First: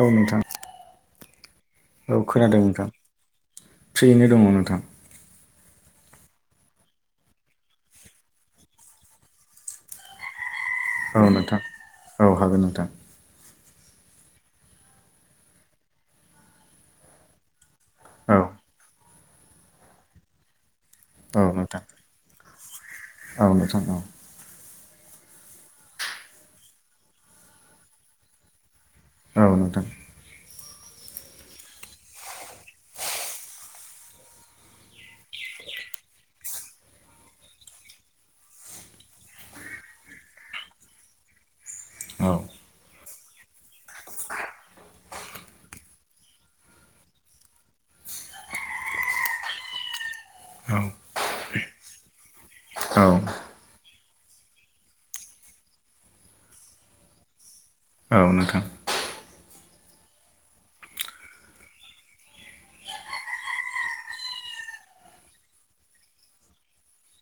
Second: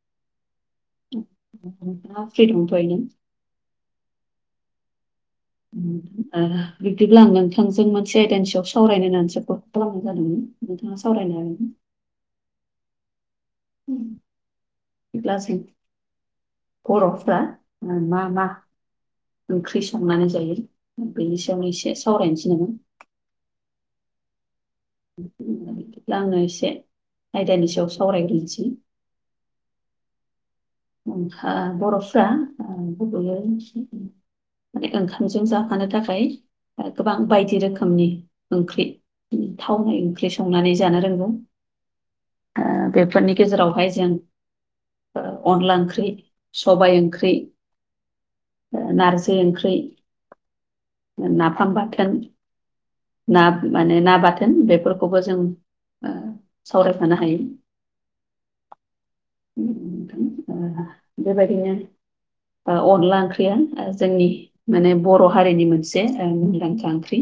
औ नोंथां औ दा फ्रि खोनादों नोंथां दंथ'योना? फ्रियैनो दङ नोंथां बिदिब्ला आं नोंथांजों मोनसे आयदानि सायावसो सावरायनो होननानैसो कल खालामनाय जादोंमोन नोंथाङा औ सावरायनो हागोन नोंथां औ हागोन नोंथां [unintelligible] अब्लासिम बर'फ्रा मा औ मा ओंख्रि संनानै जायो औ बेनि सायावनो नोंथां एसे सावरायनोसै नामा औ नोंथां औ बिदिब्ला आङो एसे आयदानि सायाव सावरायग्रोनोसै औ नोंथां बर'फ्रा गुबैयै माने ओंखामजों जाफानो थाखाय गोबां बायदि रोखोमनि ओंख्रि थावनाय ओंख्रि संनानै जानो रोंगौ औ बेफोरनि गेजेरावहाय जों ओ अनला ओंख्रि सबाय ओंख्रि नारजि ओंख्रि औ नाफाम बाथोन औ ना माने ना बाथोन बेफोरखौबो जों सावरायफानो हायो औ नोंथां ओ बेबायदिनो अनला ओंख्रिया जोंनि माने बर' हारिनि मोनसे मुंदांखा ओंख्रि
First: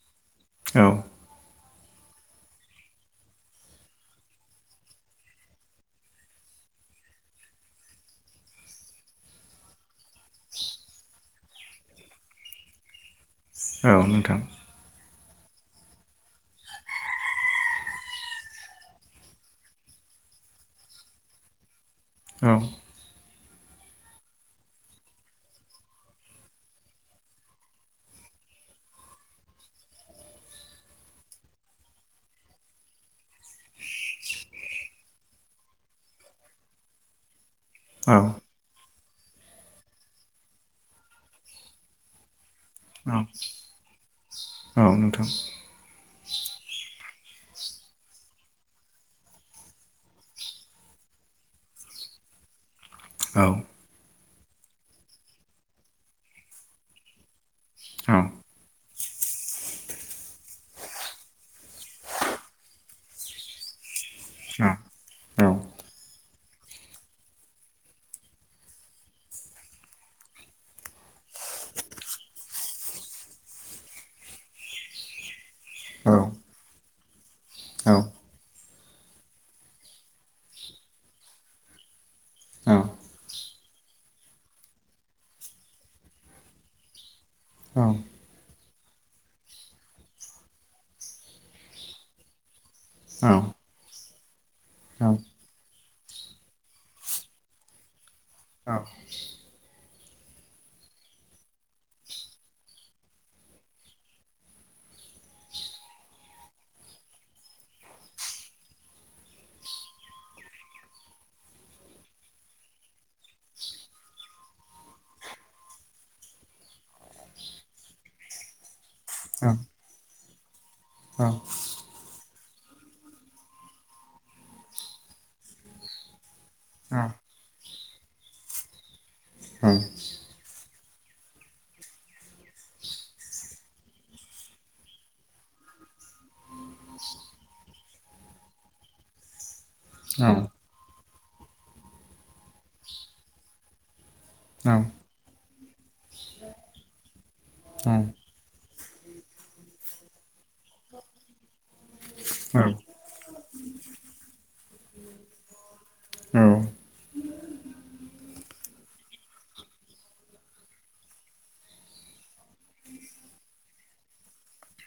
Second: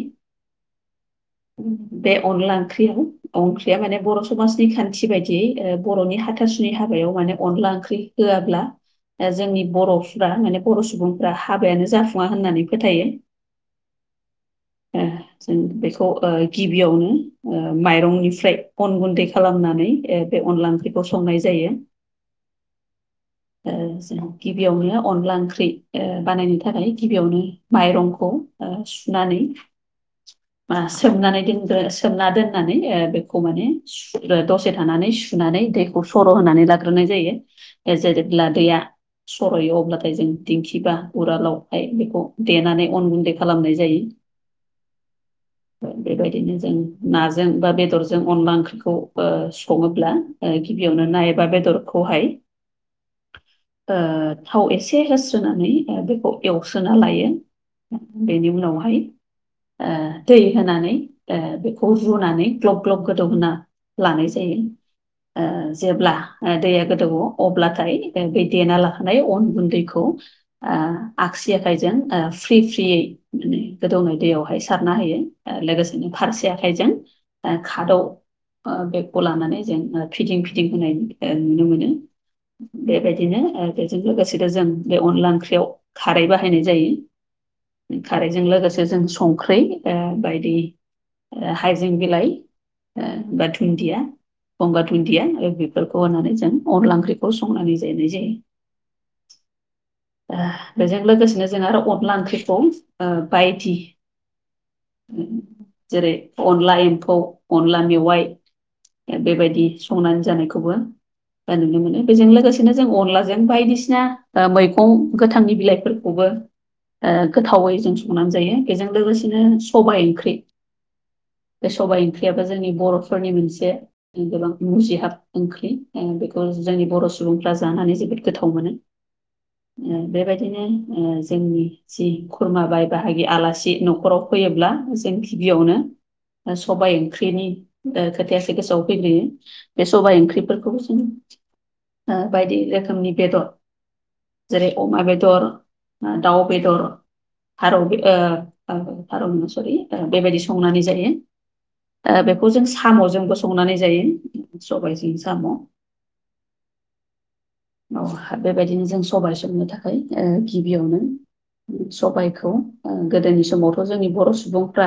औ बे अनला ओंख्रि अंख्रिया माने बर' समाजनि खान्थि बायदियै बर'नि हाथासुनि हाबायाव माने अनला ओंख्रि होआब्ला जोंनि बर'फ्रा माने बर' सुबुंफ्रा हाबायानो जाफुङा होननानै फोथायो औ नोंथां ओ जों बेखौ गिबियावनो माइरंनिफ्राय अन गुन्दै खालामनानै बे अनला ओंख्रिखौ संनाय जायो औ जों गिबियावनो अनला ओंख्रि बानायनो थाखाय गिबियावनो माइरंखौ ओ सुनानै [inaudible] ओ बा माने सोमनानै दोनग्रो सोमना दोननानै बेखौ माने दसे थानानै सुनानै दैखौ सर' होनानै लाग्रोनाय जायो। ओ ब्ला औ दैया सरयो अब्लाथाय जों दिंखि बा उरालावहाय बेखौ देनानै अन औ औ गुन्दै खालामनाय जायो। औ नोंथां बेबादिनो जों नाजों बा बेदरजों अनला ओंख्रिखौ सङोब्ला। ओ गिबियावनो नाय एबा बेदरखौहाय थाव एसे होस्रोनानै बेखौ एवस्रोना लायो। बेनि उनावहाय दै होनानै बेखौ रुनानै ग्लब ग्लब गोदौ होनानै ओ लानाय जायो जेब्ला दैया गोदौवो अब्लाथाय बे देना लाखानाय अन गुन्दैखौबो आगसि आखाइजों फ्रि फ्रियै माने गोदौनाय दैयावहाय सारना होयो लोगोसेनो फारसे आखाइजोंनो ओ खादौ बेगखौ लानानै जों फिदिं फिदिं होनाय नुनो मोनो। बेबादिनो बेजों लोगोसेनो जों बे अनला ओंख्रियाव खारै बाहायनाय जायो। खारैजों लोगोसे जों संख्रि बादि ओ हाइजें बिलाइ बा दुुनन्दिया गंगार दुन्दिया बेफोरखौ होनानै जों अनला ओंख्रि खौ संनानै जाहोनाय जायो। औ। [inaudible] बेजों लोगोसेनो जों आरो अनला ओंख्रिखौ बादि जेरै अनला एम्फौ अनला मेवाइ ओ बेबादि संनानै जानायखौबो दा नुनो मोनो। बेजों लोगोसेनो जों अनलाजों बायदिसिना मैगं गोथांनि बिलाइफोरखौबो ओ गोथावै जों संनानै जायो बेजों लोगोसेनो सबाय ओंख्रि बे सबाइ ओंख्रियाबो जोंनि बर'फोरनि मोनसेसो ओ गोबां मुजिहाब ओंख्रि बेखौ जोंनि बर' सुबुंफ्रा जानानै जोबोद गोथाव मोनो बेबादिनो जोंनि जि खुरमा बाय बाहागि आलासि न'खराव फैयोब्ला जों गिबियावनो सबाय ओंख्रिनि खोथायासो गोसोआव फैगोयो बे सबाय ओंख्रिफोरखौबो जों बायदि रोखोमनि बेदर जेरै अमा बेदरा ओ दाउ बेदर फारौ ओ सरि बेबादि संनानै जायो। बेखौ जों साम'जोंबो संनानै जायो सबायजों साम' औ बेबादिनो जों सबाय संनो थाखाय गिबियावनो सबायखौ गोदोनि समावथ' जोंनि बर' सुबुंफ्रा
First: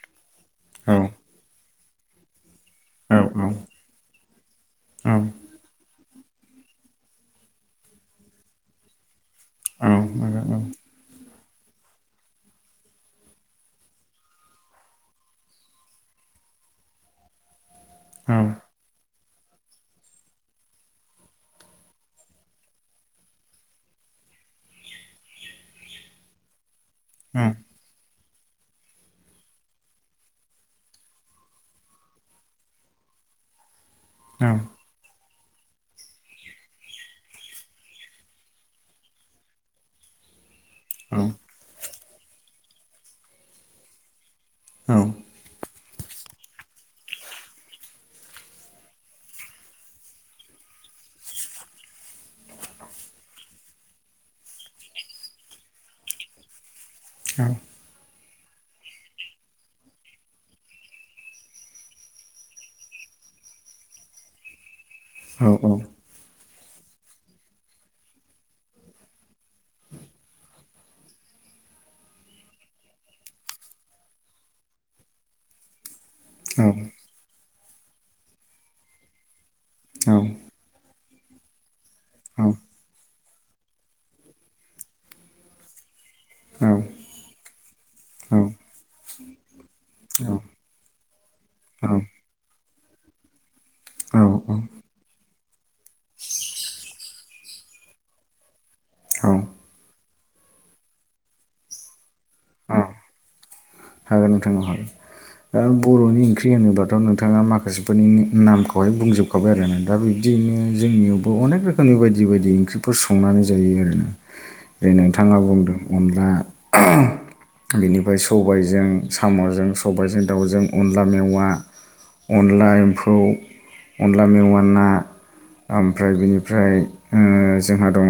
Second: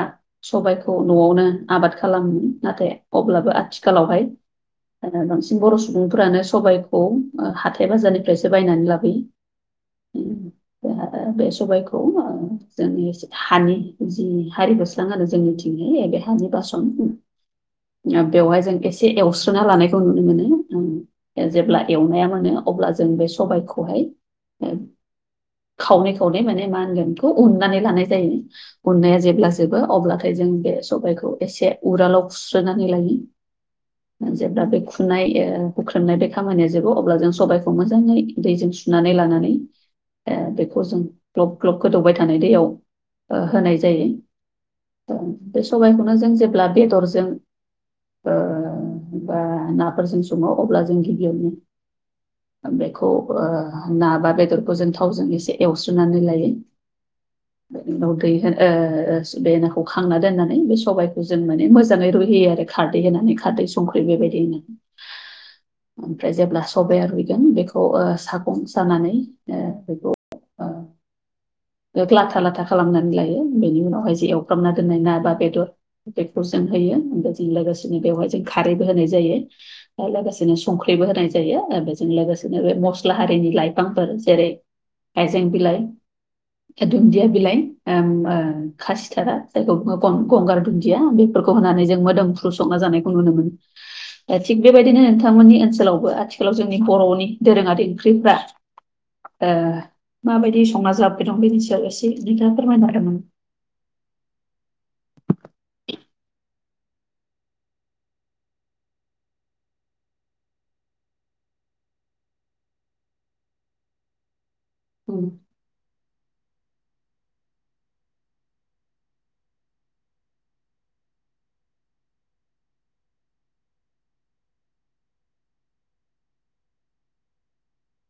सबायखौ न'आवनो आबाद खालामो नाथाय। औ अब्लाबो आथिखालावहाय औ बांसिन ओ बर' सुबुंफोरानो सबाइखौ हाथाय बाजारनिफ्रायसो बायनानै लाबोयो ओ औ नंगौ नोंथां। बे सबायखौ जोंनि हानि जि हारिया आरो जोंनिथिं बेहानि बासोन बेवहाय जों एसे एवस्रोना लानायखौ नुनो मोनो। जेब्ला एवनाया मोनो अब्ला जों बे सबायखौहाय खावनै खावनै माने मा होनगोन बेखौ उन्नानै लानाय जायो। अननाया जेब्ला जोबो अब्लाथाय जों बे सबायखौ एसे उरालाव सुस्रोनानै लायो जेब्ला बे खुनाय ओ हुख्रेमनाय बे खामानिया जोबो अब्ला जों सबायखौ मोजाङै दैजों सुनानै लानानै बेखौ जों ग्लब ग्लब गोदौबाय थानाय दैयाव होनाय जायो। बे सबाइखौनो जों जेब्ला बेदरजों ओ बा नाफोरजों सङो अब्ला जों गिबियावनो बेखौ ओ ना बा बेदरखौ जों थावजों एसे एवस्रोननानै लायो। औ उनाव दै होनो बे नाखौ खांना दोननानै बे सबायखौ जों माने मोजाङै रुहैयो आरो। खारदै होनानै खारदै संख्रि बेबायदि हो औ औ ओमफ्राय जेब्ला सबाया रुइगोन बेखौ सागं सानानै बेखौ ओ औ लाथा लाथा खालामनानै लायो बेनि उनावहाय जे एवफ्र्रामना दोननाय ना बा बेदर बेखौ जों होयो ओमफ्राय जों लोगोसेनो बेवहाय जों खारैबो होनाय जायो आरो लोगोसे बिदिनो संख्रिबो होनाय जायो बेजों लोगोसेनो बे मसला सिख्लाहारिनि लाइफांफोर जेरै हायजें बिलाइ दुन्दिया बिलाइ ओं बा खासिथारा जायखौ गंगार दुन्दिया बेफोरखौ होनानै जों मोदोमफ्रु संना जानायखौ नुनो मोनो। दा थिग बेबायदिनो बिथांमोननि ओनसोलावबो आथिखालाव जोंनि बर'नि दोरोङारि ओंख्रिफ्रा माबायदि संना जाबोबाय दं बेनि सायाव एसे नोंथाङा औ फोरमायनादोंमोन। हागोन नोंथां औ हागोन। दा बर'नि ओंख्रि होनोबाथ' नोंथाङा माखासेफोरनि नामखौहाय बुंजोब सखाय आरोना दा बिब्दियनो जोंनियावबो अनेक रोखोमनि बायदि बायदि ओंख्रिफोर संनानै जायो आरोना। जै नामा नोंथाङा बुंदों अनला बिनिफ्राय सबाय जों साम'जों सबायाइजों दाउजों अनला मेवा। अनला एम्फौ अनला मेवा ना ओमफ्राय बिनिफ्राय जोंहा दङ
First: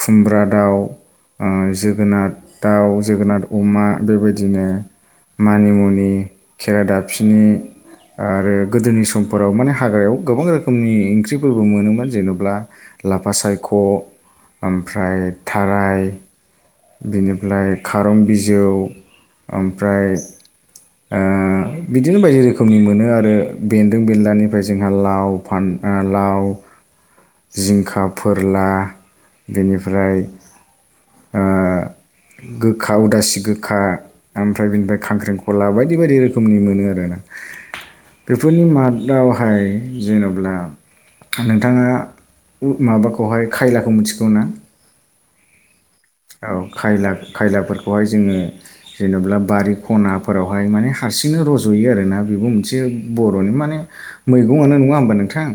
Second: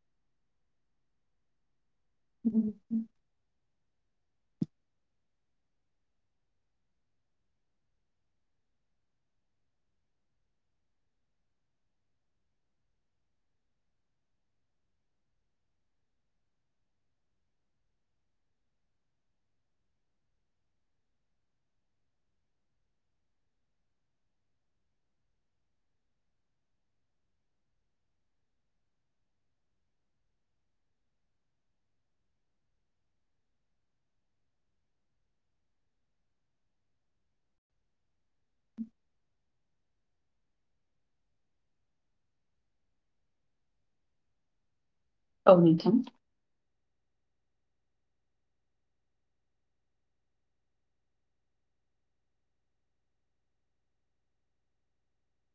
खुमब्रा दाउ। जोगोनार औ दाउ जोगोनार अमा बेबायदि बिदिनो मानि मुनि खेरा दाफिनि ओ आरो गोदोनि समफोराव माने हाग्रायाव गोबां रोखोमनि ओंख्रिफोरबो मोनोमोन जेनेब्ला लाफा सायख' ओमफ्राय थाराय बिनिफ्राय खारं बिजौ ओमफ्राय ओ बिदिनो बायदि रोखोमनि मोनो आरो बेन्दों बेन्लानिफ्राय जोंहा लाव फानथा लाव जिंखा फोरला बेनिफ्राय गोखा उदासि गोखा ओमफ्राय बिनिफ्राय खांख्रेखला बायदि बायदि रोखोमनि मोनो आरो ना। बेफोरनि मादावहाय जेनेब्ला नोंथाङा माबाखौहाय खायलाखौ मिथिगौ ना? औ नोंथां। औ खायला खायलाफोरखौहाय जोङो जेनब्ला बारि खनाफोरावहाय माने हारसिंनो रज'यो आरोना बेबो मोनसे बर'नि माने मैगंङानो नङा होमबा नोंथां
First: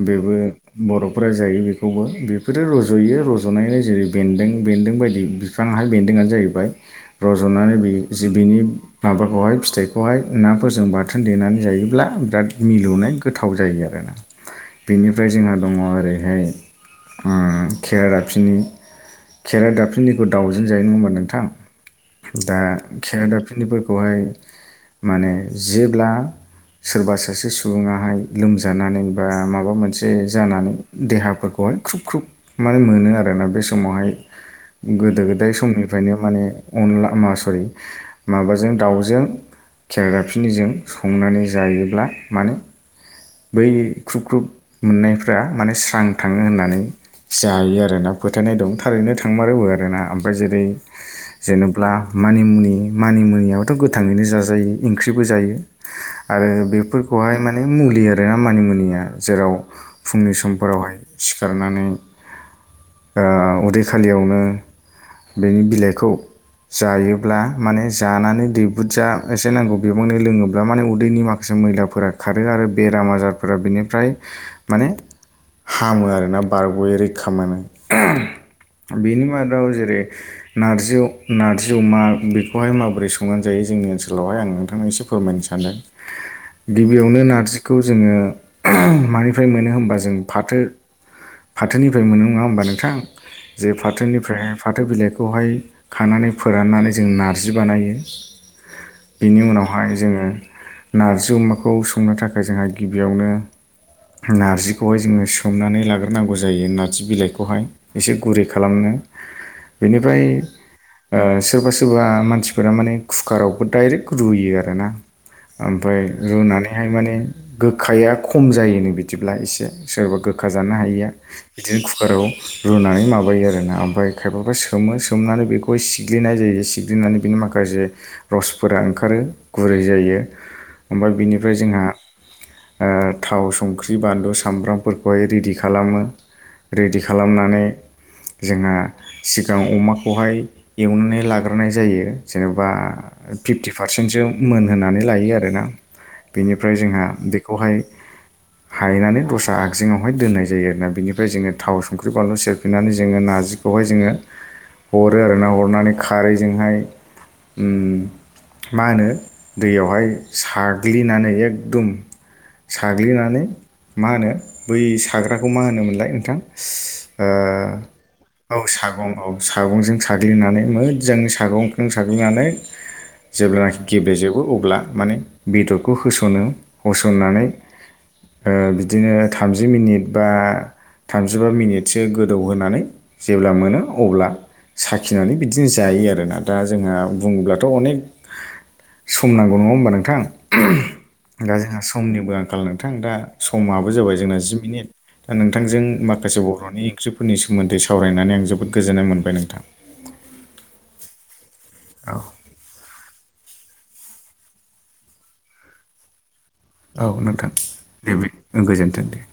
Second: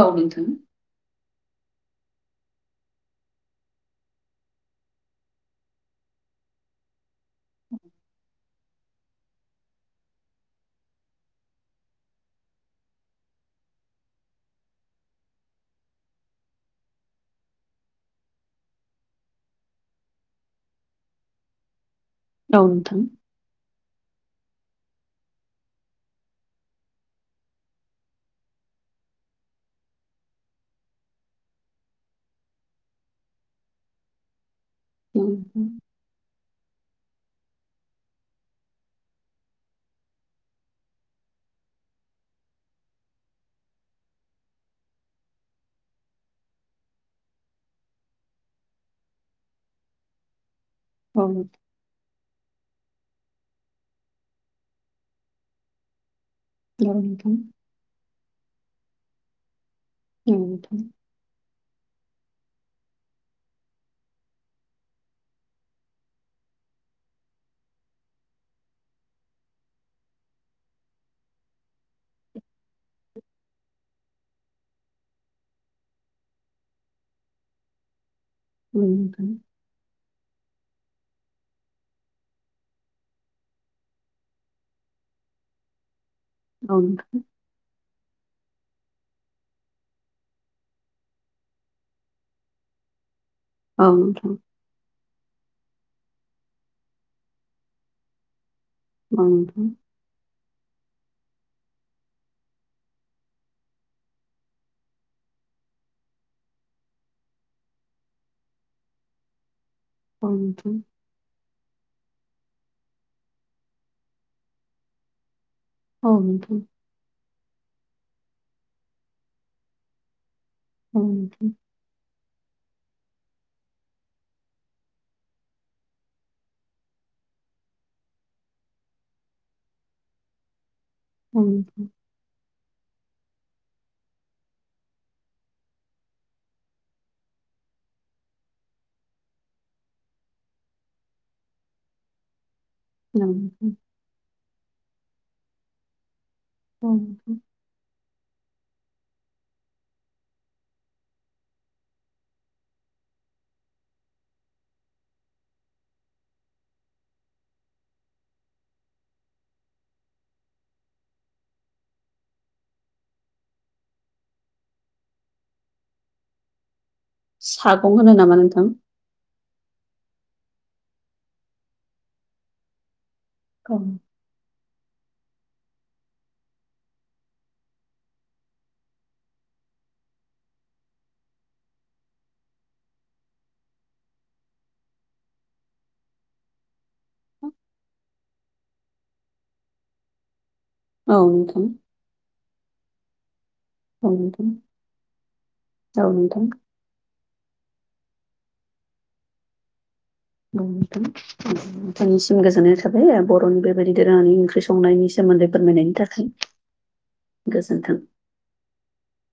औ बेबो नोंथां बर'फोरा जायो बेखौबो बेफोरो रज'यो रज'नानै जेरै बेन्दों बेन्दों बायदि बिफांआहाय बेन्दोंआनो जाहैबाय रज'नानै बिनि माबाखौहाय फिथाइखौहाय नाफोरजों बाथोन देनानै जायोब्ला बिराद मिलौनाय गोथाव जायो आरो ना। बेनिफ्राय जोंहा दङ ओरैहाय खेरादाफिनि खेराइ दाफनिखौ दावउजेन जायो नङामा नोंथां? दा औ नोंथां खेरादाफिनिफोरखौहाय माने जेब्ला सोरबा सासे सुबुङाहाय लोमजानानै बा माबा मोनसे जानानै देहाफोरखौहाय ख्रुब ख्रुब माने मोनो आरोना बे समावहाय औ गोदो गोदाय नोंथां समनिफ्रायनो माने अनला मा सरि माबाजों दाउजों खेरादाफिनिजों संनानै जायोब्ला माने बै ख्रुब ख्रुब मोननायफ्रा माने स्रां थाङो होननानै जायो आर ना फोथायनाय दं थारैनो थांमार रोबो आरोना ओमफ्राय जेरै औ होनोब्ला मानिमुनि मानिमुनियाथ' गोथाङैनो जाजायो ओंख्रिबो जायो आरो औ नोंथां बेफोरखौहाय माने मुलि आरोना मानि मुनिया जेराव फुंनि औ नोंथां समफोरावहाय सिखारनानै उदै खालियावनो बेनि बिलाइखौ जायोब्ला माने जानानै दै बुुरज एसे नांगौ बिबांनै लोङोब्ला माने उदैनि मा गासे मैलाफोरा खारो आरो बेराम आजारफोरा बिनिफ्राय माने हामो आरोना बारग'यै रैखा मोनो। औ बेनि नोंथां मादाव जेरै नारजि अ नार्जि अमा बेखौहाय माबोरै संनानै जायो जोंनि ओनसोलावहाय आं नोंथांनि एसे फोरमायनो सानदों। औ गिबियावनो नोंथां नारजिखौ जोङो मानिफ्राय मोनो होनबा जों फाथो फाथोनिफ्राय मोनो नङा होमबा नोंथां? जे औ नोंथां फाथोनिफ्राय फाथो बिलाइखौहाय खानानै फोराननानै जों नारजि बानायो। औ बिनि नोंथां उनावहाय जोङो नारजि अमाखौ संनो थाखाय जोंहा गिबियावनो नार्जिखौहाय जोङो सोमनानै लाग्रोनांगौ जायो नारजि बिलाइखौहाय। एसे गुरै खालामनो बेनिफाय औ नोंथां सोरबा सोरबा मानसिफोरा माने कुकारावबो दडाइरेक्ट रुयो आरो ना ओमफ्राय औ नोंथां औ नोंथां रुनानै हाय माने गोखाया खम जायोनो बिदिब्ला एसे सोरबा गो खा जानो औ हायो नोंथां बिदिनो कुकाराव रुनानै माबायो आरो ना ओमफाय खायफाबा सोमो सोमनानै बेख गय सिग्लिनाय जायो सिग्लिनानै बेनि माखासे रसफोरा ओंखारो गुरै जायो ओमफाय औ बिनिफ्राय जोंहा नोंथां ओ थाव संख्रि बानलु सामब्रामफोरखौहाय रिडि खालामो। रेडि खालामनानै जोंहा सिगां अमाखौहाय एवनानै लाग्रोनाय जायो जेनेबा फिफ्टि औ पार [unintelligible] मोनहानै लायो आरोना बिनिफ्राय जोंहा नोंथां बेखौहाय हायनानै दस्रा आगजङावहाय दोननाय जायो आरोना बेनिफ्राय जोङो थाव संख्रि बानलु सेरफिननानै जोङो नारजि खौहाय जोङो हरो आरोना अरनानै खारैजोंहाय उम मा होनो दैयावहाय साग्लिनानै एखदम साग्लिनानै मा होनो बै साग्राखौ मा होनोमोनलाय नोंथां? सागं होनो नामा नोंथां। औ सागं औ सागंजों साग्लिनानै मोजां सागंजों साग्लिनानै औ जेब्लानाखि गेब्लेजोबो अब्ला माने बेदरखौ होस'नो होसननानै ओ बिदिनो थामजि मिनिट बा थामजिबा मिनिटसो गोदौहोनानै जेब्ला मोनो अब्ला साखिनानै बिदिनो जायो आरोना दा जोंहा बुंङोब्लाथ' अनेक सम नांगौ नङा होमबा नोंथां? औ दा नोंथां जोंहा समनिबो आंखाल नोंथां दा समाबो औ नोंथां औ जाबाय जोंना नोंथां जि मिनिट दा नोंथांजों औ माखासे बर'नि सक्रिफोरनि सोमोन्दै सावरायनानै आं जोबोद गोजोननाय मोनबाय नोंथां। औ नोंथां औ नोंथांनिसिम गोजोननाय था थाबाय ओ बर'नि बेबायदि दोरोङानि ओंख्रि संनायनि सोमोन्दै फोरमायनायनि थाखाय। औ नोंथां गोजोन्थों दे गोजोनथों दे।